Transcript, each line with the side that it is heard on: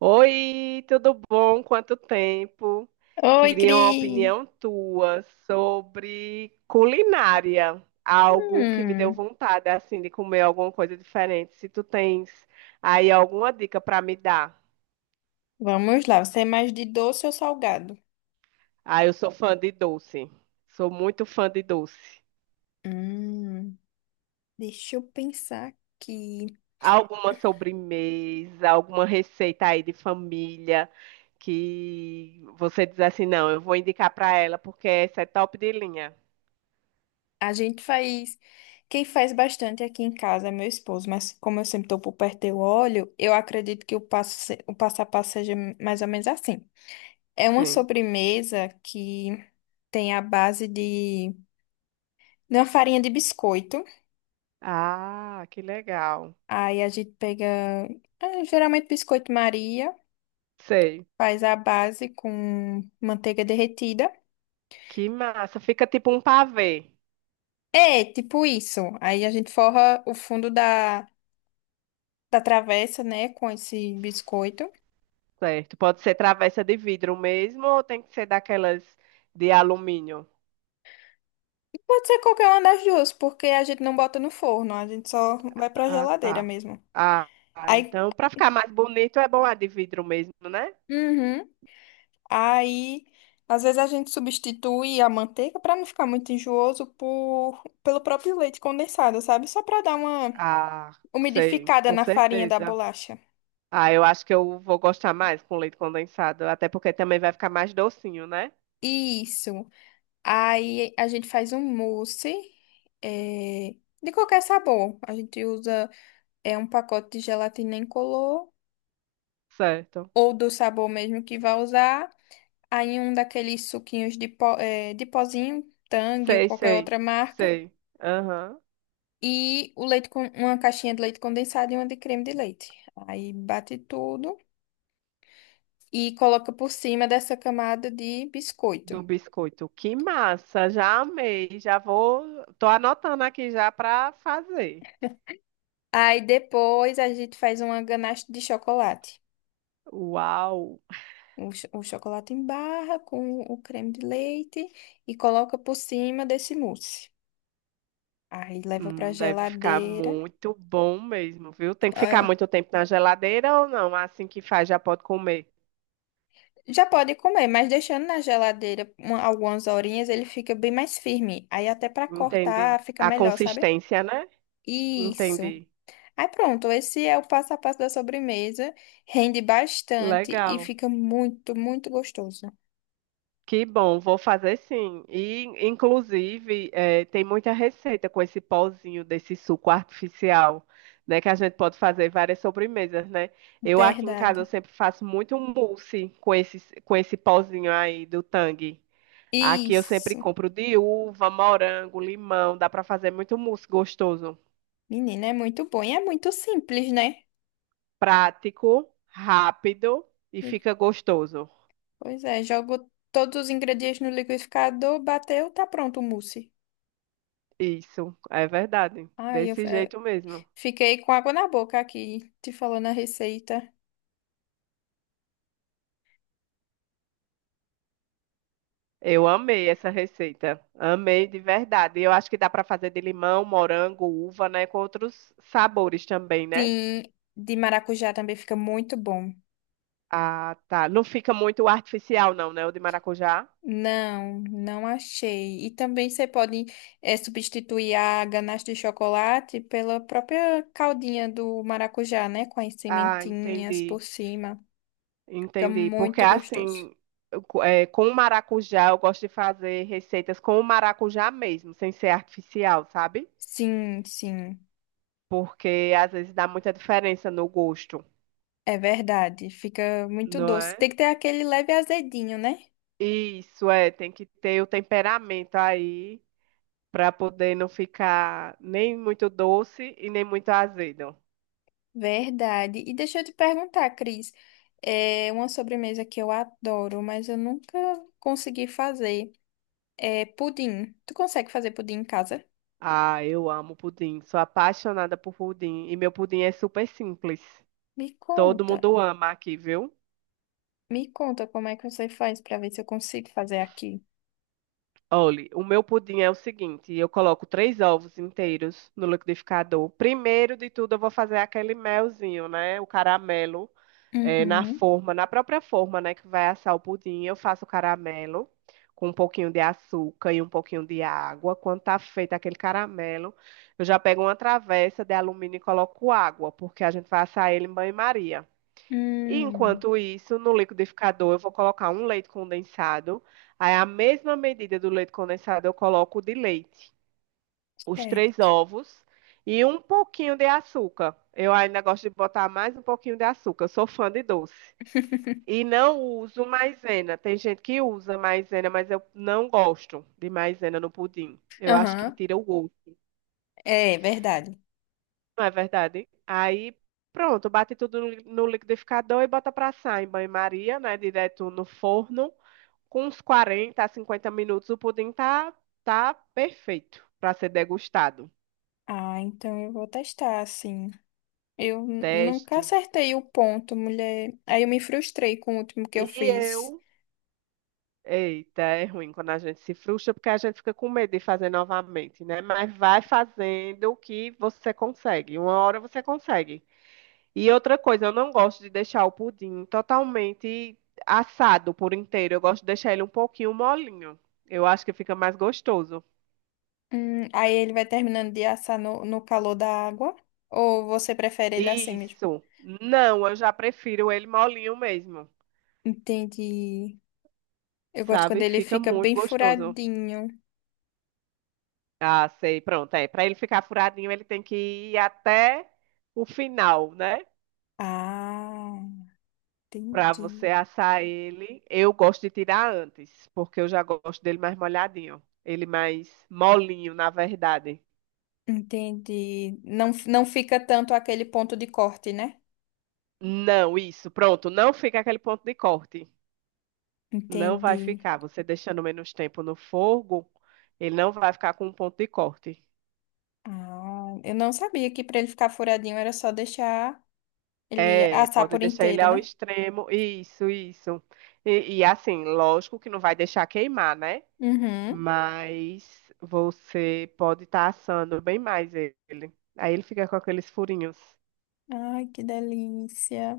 right: Oi, tudo bom? Quanto tempo?
left: Oi,
right: Queria uma
left: Cris!
right: opinião tua sobre culinária, algo que me deu
left: Hum,
right: vontade assim de comer alguma coisa diferente. Se tu tens aí alguma dica para me dar.
left: Vamos lá, você é mais de doce ou salgado?
right: Ah, eu sou fã de doce. Sou muito fã de doce.
left: Hum, Deixa eu pensar aqui.
right: Alguma sobremesa, alguma receita aí de família que você diz assim, não, eu vou indicar para ela porque essa é top de linha.
left: A gente faz. Quem faz bastante aqui em casa é meu esposo, mas como eu sempre tô por perto do óleo, eu acredito que o passo, o passo a passo seja mais ou menos assim. É uma
right: Sim.
left: sobremesa que tem a base de uma farinha de biscoito.
right: Ah, que legal.
left: Aí a gente pega, ah, geralmente biscoito Maria.
right: Sei.
left: Faz a base com manteiga derretida.
right: Que massa. Fica tipo um pavê,
left: É, tipo isso. Aí a gente forra o fundo da travessa, né, com esse biscoito.
right: certo? Pode ser travessa de vidro mesmo ou tem que ser daquelas de alumínio?
left: E pode ser qualquer uma das duas, porque a gente não bota no forno, a gente só vai pra
right: Ah,
left: geladeira
right: tá.
left: mesmo.
right: Ah,
left: Aí,
right: então para ficar mais bonito é bom a de vidro mesmo, né?
left: uhum, aí às vezes a gente substitui a manteiga pra não ficar muito enjooso pelo próprio leite condensado, sabe? Só pra dar uma
right: Ah, sei,
left: umidificada
right: com
left: na farinha da
right: certeza.
left: bolacha.
right: Ah, eu acho que eu vou gostar mais com leite condensado, até porque também vai ficar mais docinho, né?
left: Isso. Aí a gente faz um mousse é, de qualquer sabor. A gente usa um pacote de gelatina incolor
right: Certo.
left: ou do sabor mesmo que vai usar. Aí um daqueles suquinhos de pozinho, Tang ou
right: Sei,
left: qualquer
right: sei,
left: outra marca.
right: sei. Aham.
left: E o leite com uma caixinha de leite condensado e uma de creme de leite. Aí bate tudo e coloca por cima dessa camada de biscoito.
right: Do biscoito. Que massa, já amei, já vou, tô anotando aqui já para fazer.
left: Aí depois a gente faz uma ganache de chocolate.
right: Uau,
left: O chocolate em barra com o creme de leite e coloca por cima desse mousse. Aí leva pra
right: deve ficar
left: geladeira.
right: muito bom mesmo, viu? Tem que ficar
left: Ah,
right: muito tempo na geladeira ou não? Assim que faz já pode comer.
left: já pode comer, mas deixando na geladeira algumas horinhas, ele fica bem mais firme. Aí até pra
right: Entendi.
left: cortar fica
right: A
left: melhor, sabe?
right: consistência, né?
left: Isso.
right: Entendi.
left: Aí pronto, esse é o passo a passo da sobremesa. Rende bastante e
right: Legal.
left: fica muito, muito gostoso.
right: Que bom, vou fazer sim. E, inclusive, tem muita receita com esse pozinho desse suco artificial, né? Que a gente pode fazer várias sobremesas, né? Eu aqui em casa eu
left: Verdade.
right: sempre faço muito mousse com esse pozinho aí do Tang. Aqui eu sempre
left: Isso.
right: compro de uva, morango, limão. Dá para fazer muito mousse gostoso.
left: Menina, é muito bom e é muito simples, né?
right: Prático, rápido e fica gostoso.
left: Pois é, jogo todos os ingredientes no liquidificador, bateu, tá pronto o mousse.
right: Isso, é verdade.
left: Ai, eu
right: Desse
left: f- eh,
right: jeito mesmo.
left: Fiquei com água na boca aqui, te falando a receita.
right: Eu amei essa receita. Amei de verdade. E eu acho que dá para fazer de limão, morango, uva, né? Com outros sabores também, né?
left: Sim, de maracujá também fica muito bom.
right: Ah, tá. Não fica muito artificial, não, né? O de maracujá.
left: Não, não achei. E também você pode substituir a ganache de chocolate pela própria caldinha do maracujá, né? Com as
right: Ah,
left: sementinhas
right: entendi.
left: por cima. Fica
right: Entendi. Porque
left: muito gostoso.
right: assim, com o maracujá, eu gosto de fazer receitas com o maracujá mesmo, sem ser artificial, sabe?
left: Sim, sim.
right: Porque às vezes dá muita diferença no gosto,
left: É verdade, fica muito
right: não
left: doce. Tem
right: é?
left: que ter aquele leve azedinho, né?
right: Isso, é. Tem que ter o temperamento aí para poder não ficar nem muito doce e nem muito azedo.
left: Verdade. E deixa eu te perguntar, Cris, é uma sobremesa que eu adoro, mas eu nunca consegui fazer. É pudim. Tu consegue fazer pudim em casa?
right: Ah, eu amo pudim, sou apaixonada por pudim e meu pudim é super simples.
left: Me
right: Todo
left: conta.
right: mundo ama aqui, viu?
left: Me conta como é que você faz para ver se eu consigo fazer aqui.
right: Olhe, o meu pudim é o seguinte: eu coloco três ovos inteiros no liquidificador. Primeiro de tudo, eu vou fazer aquele melzinho, né? O caramelo. Na
left: Uhum.
right: forma, na própria forma, né, que vai assar o pudim, eu faço o caramelo com um pouquinho de açúcar e um pouquinho de água. Quando tá feito aquele caramelo, eu já pego uma travessa de alumínio e coloco água, porque a gente vai assar ele em banho-maria. E
left: Hum,
right: enquanto isso, no liquidificador, eu vou colocar um leite condensado. Aí, a mesma medida do leite condensado, eu coloco de leite, os três
left: certo.
right: ovos e um pouquinho de açúcar. Eu ainda gosto de botar mais um pouquinho de açúcar. Eu sou fã de doce. E não uso maisena. Tem gente que usa maisena, mas eu não gosto de maisena no pudim. Eu acho que
left: Aham.
right: tira o gosto,
left: É verdade.
right: não é verdade? Aí, pronto, bate tudo no liquidificador e bota pra assar em banho-maria, né? Direto no forno. Com uns 40 a 50 minutos, o pudim tá perfeito para ser degustado.
left: Ah, então eu vou testar, sim. Nunca
right: Teste.
left: acertei o ponto, mulher. Aí eu me frustrei com o último que
right: E
left: eu fiz.
right: eu Eita, é ruim quando a gente se frustra, porque a gente fica com medo de fazer novamente, né? Mas vai fazendo o que você consegue. Uma hora você consegue. E outra coisa, eu não gosto de deixar o pudim totalmente assado por inteiro. Eu gosto de deixar ele um pouquinho molinho. Eu acho que fica mais gostoso.
left: Aí ele vai terminando de assar no calor da água? Ou você prefere ele assim mesmo?
right: Isso. Não, eu já prefiro ele molinho mesmo,
left: Entendi. Eu gosto quando
right: sabe?
left: ele
right: Fica
left: fica
right: muito
left: bem
right: gostoso.
left: furadinho.
right: Ah, sei. Pronto, é. Para ele ficar furadinho, ele tem que ir até o final, né?
left: Ah,
right: Para você
left: entendi.
right: assar ele, eu gosto de tirar antes, porque eu já gosto dele mais molhadinho. Ele mais molinho, na verdade.
left: Entendi. Não, não fica tanto aquele ponto de corte, né?
right: Não, isso, pronto. Não fica aquele ponto de corte. Não vai
left: Entendi.
right: ficar. Você deixando menos tempo no fogo, ele não vai ficar com um ponto de corte.
left: Ah, eu não sabia que para ele ficar furadinho era só deixar ele
right: É,
left: assar
right: pode
left: por
right: deixar ele
left: inteiro,
right: ao
left: né?
right: extremo. Isso, isso. E assim, lógico que não vai deixar queimar, né?
left: Uhum.
right: Mas você pode estar assando bem mais ele. Aí ele fica com aqueles furinhos.
left: Ai, que delícia.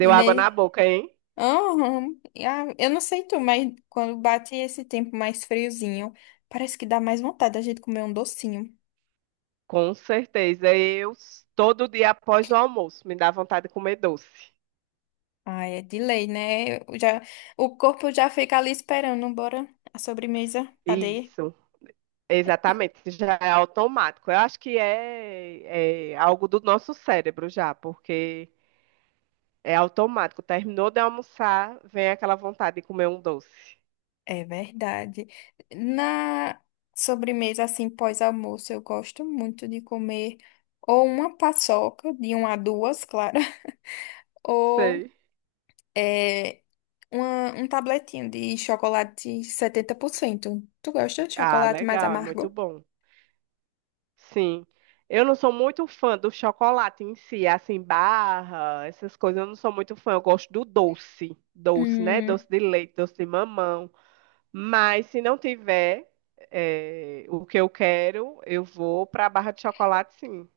left: E
right: água na
left: ne...
right: boca, hein?
left: Aham. Ah, eu não sei tu, mas quando bate esse tempo mais friozinho, parece que dá mais vontade da gente comer um docinho.
right: Com certeza. Todo dia após o almoço, me dá vontade de comer doce.
left: Ai, é de lei, né? O corpo já fica ali esperando, bora a sobremesa. Cadê?
right: Isso, exatamente. Já é automático. Eu acho que é algo do nosso cérebro já, porque é automático. Terminou de almoçar, vem aquela vontade de comer um doce.
left: É verdade. Na sobremesa, assim, pós-almoço, eu gosto muito de comer ou uma paçoca, de uma a duas, claro.
right: Sei.
left: É um tabletinho de chocolate 70%. Tu gosta de
right: Ah,
left: chocolate mais
right: legal, é muito
left: amargo?
right: bom. Sim. Eu não sou muito fã do chocolate em si, assim, barra, essas coisas, eu não sou muito fã. Eu gosto do doce, doce, né?
left: Hum,
right: Doce de leite, doce de mamão. Mas se não tiver o que eu quero, eu vou para a barra de chocolate, sim.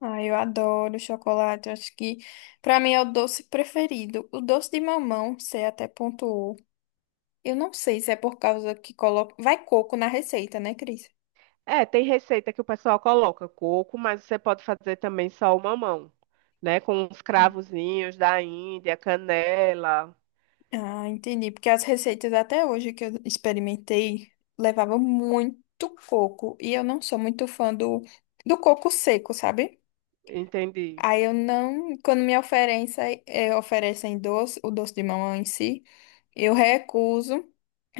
left: ai, eu adoro chocolate. Eu Acho que pra mim é o doce preferido. O doce de mamão, você até pontuou. Eu não sei se é por causa que coloca. Vai coco na receita, né, Cris?
right: É, tem receita que o pessoal coloca coco, mas você pode fazer também só o mamão, né? Com os cravozinhos da Índia, canela.
left: Ah, entendi. Porque as receitas até hoje que eu experimentei levavam muito coco. E eu não sou muito fã do coco seco, sabe?
right: Entendi,
left: Aí eu não, quando me oferecem, oferecem doce, o doce de mamão em si, eu recuso,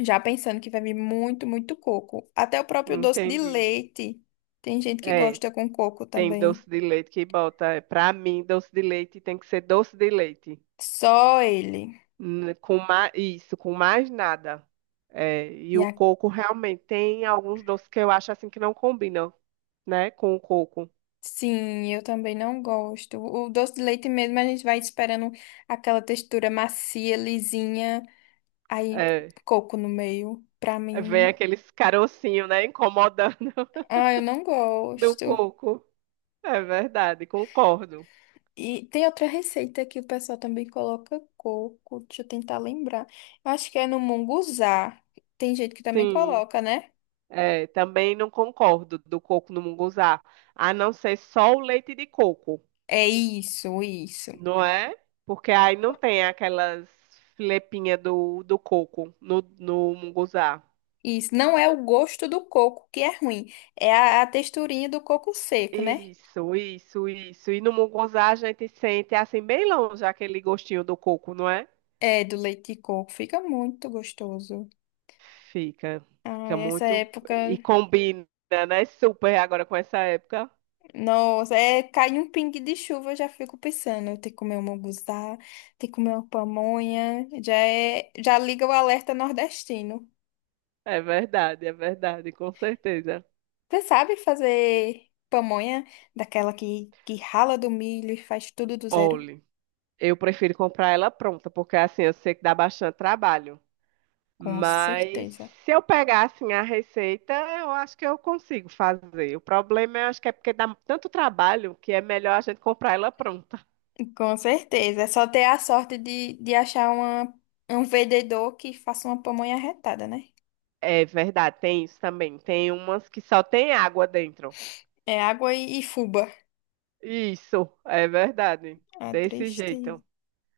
left: já pensando que vai vir muito, muito coco. Até o próprio doce de
right: entendi.
left: leite. Tem gente que
right: é
left: gosta com coco
right: Tem
left: também.
right: doce de leite que bota. Pra mim, doce de leite tem que ser doce de leite.
left: Só ele.
right: Com mais, isso, com mais nada. É,
left: E
right: e o
left: a-
right: coco realmente tem alguns doces que eu acho assim que não combinam, né, com o coco.
left: sim, eu também não gosto. O doce de leite mesmo, a gente vai esperando aquela textura macia, lisinha, aí
right: É,
left: coco no meio. Pra
right: vem
left: mim,
right: aqueles carocinhos, né, incomodando
left: ah, eu não
right: do
left: gosto.
right: coco. É verdade, concordo.
left: E tem outra receita que o pessoal também coloca coco. Deixa eu tentar lembrar. Eu acho que é no munguzá. Tem gente que também
right: Sim,
left: coloca, né?
right: é, também não concordo do coco no munguzá. A não ser só o leite de coco.
left: É isso, isso.
right: não é? Porque aí não tem aquelas filepinhas do coco no munguzá.
left: Isso. Não é o gosto do coco que é ruim. É a texturinha do coco seco, né?
right: Isso, isso, isso. E no munguzá a gente sente assim bem longe aquele gostinho do coco, não é?
left: É, do leite de coco. Fica muito gostoso.
right: Fica, fica
left: Ai, essa
right: muito
left: época.
right: e combina, né? Super agora com essa época.
left: Nossa, é, cai um pingue de chuva, eu já fico pensando. Eu tenho que comer um munguzá, tenho que comer uma pamonha. Já é, já liga o alerta nordestino.
right: É verdade, com certeza.
left: Você sabe fazer pamonha daquela que rala do milho e faz tudo do zero?
right: Olhe, eu prefiro comprar ela pronta, porque assim eu sei que dá bastante trabalho.
left: Com
right: Mas
left: certeza.
right: se eu pegar assim a receita, eu acho que eu consigo fazer. O problema eu acho que é porque dá tanto trabalho que é melhor a gente comprar ela pronta.
left: Com certeza. É só ter a sorte de achar um vendedor que faça uma pamonha retada, né?
right: É verdade, tem isso também. Tem umas que só tem água dentro.
left: É água e fubá.
right: Isso, é verdade.
left: É
right: Desse
left: triste.
right: jeito.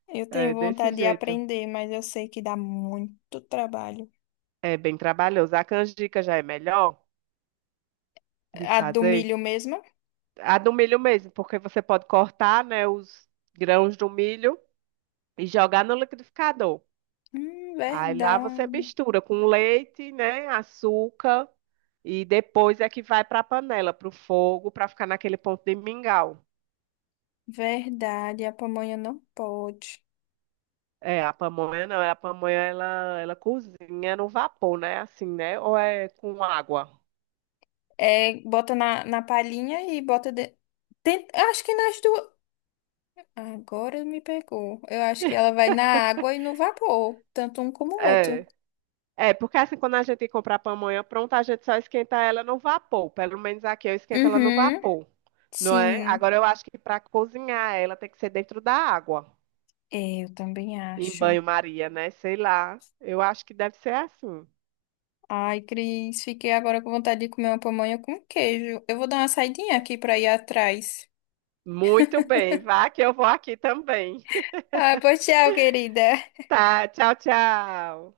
left: Eu tenho
right: É desse
left: vontade de
right: jeito.
left: aprender, mas eu sei que dá muito trabalho.
right: É bem trabalhoso. A canjica já é melhor de
left: A do
right: fazer.
left: milho mesmo?
right: A do milho mesmo, porque você pode cortar, né, os grãos do milho e jogar no liquidificador. Aí lá você
left: Verdade.
right: mistura com leite, né, açúcar e depois é que vai para a panela, para o fogo, para ficar naquele ponto de mingau.
left: Verdade. A pamonha não pode.
right: É, a pamonha não, a pamonha ela cozinha no vapor, né, assim, né, ou é com água.
left: É, bota na palhinha e bota. Tem- eu Acho que nas duas. Agora me pegou. Eu acho que ela vai na água e no vapor, tanto um como o outro.
right: É. É, porque assim, quando a gente compra a pamonha pronta, a gente só esquenta ela no vapor. Pelo menos aqui eu esquento ela no
left: Uhum,
right: vapor, não é?
left: sim.
right: Agora eu acho que para cozinhar ela tem que ser dentro da água,
left: É, eu também
right: em
left: acho.
right: banho-maria, né? Sei lá. Eu acho que deve ser assim.
left: Ai, Cris, fiquei agora com vontade de comer uma pamonha com queijo. Eu vou dar uma saidinha aqui pra ir atrás.
right: Muito bem, vá que eu vou aqui também.
left: Ah, pois tchau, querida.
right: Tá, tchau, tchau.